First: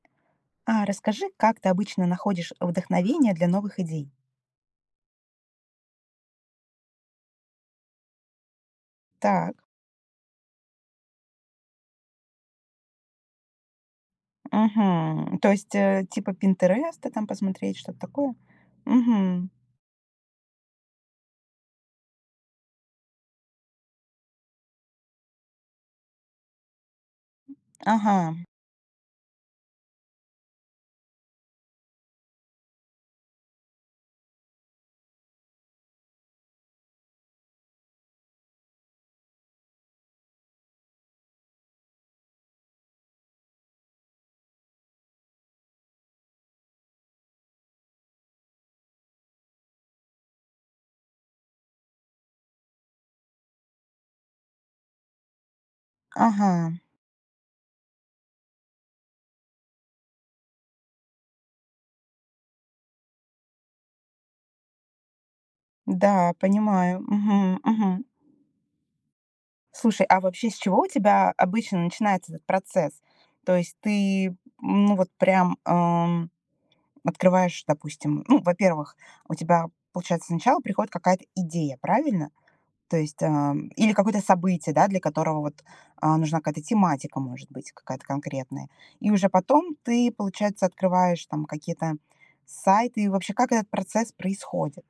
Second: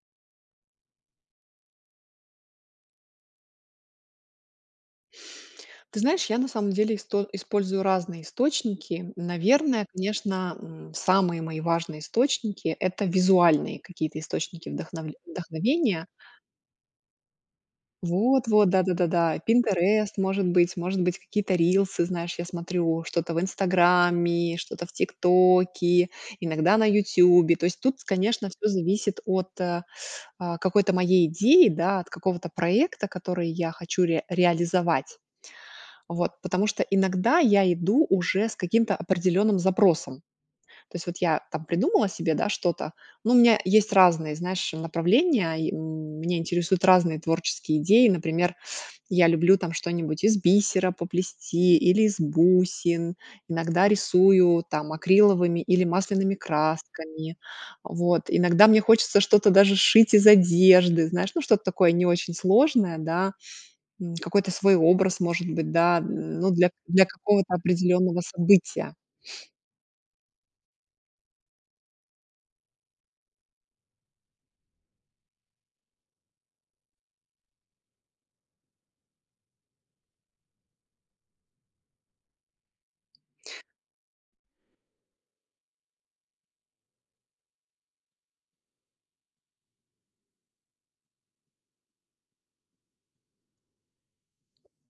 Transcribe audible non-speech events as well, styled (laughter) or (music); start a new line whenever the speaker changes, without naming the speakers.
А расскажи, как ты обычно находишь вдохновение для новых идей?
Ты знаешь, я на самом деле исто использую разные источники.
Так.
Наверное, конечно, м, самые мои важные источники- это визуальные какие-то источники вдохновль
Мгм. То есть, э,
вдохновения.
типа "Пинтереста" там посмотреть, что-то такое?
Вот вот, да-да-да-да,
Мгм.
Pinterest, может быть, может быть, какие-то рилсы, знаешь, я смотрю что-то в "Инстаграме", что-то в "Тиктоке", иногда на "Ютубе". То есть тут,
Ага.
конечно, всё зависит от, э, а, какой-то моей идеи, да, от какого-то проекта, который я хочу ре реализовать, вот. Потому что иногда я иду уже с каким-то определенным запросом. То есть вот я там придумала себе, да, что-то, ну, у меня есть разные, знаешь, направления. И меня интересуют разные творческие идеи. Например, (sucks teeth) я люблю там что-нибудь из бисера поплести или из бусин, иногда рисую там акриловыми или масляными
Ага.
красками. Вот. Иногда мне хочется что-то даже сшить из одежды, знаешь, ну, что-то такое не очень сложное, да, м, какой-то свой образ, может быть, да,
Да,
ну, для
понимаю.
для какого-то
Мгм, мгм.
определённого события.
Слушай, а вообще с чего у тебя обычно начинается этот процесс? То есть ты, ну, вот прям, ам, открываешь, допустим Ну, во-первых, у тебя, получается, сначала приходит какая-то идея, правильно? То есть, ам Или какое-то событие, да, для которого вот, а, нужна какая-то тематика, может быть, какая-то конкретная. И уже потом ты, получается, открываешь там какие-то сайты. И вообще как этот процесс происходит?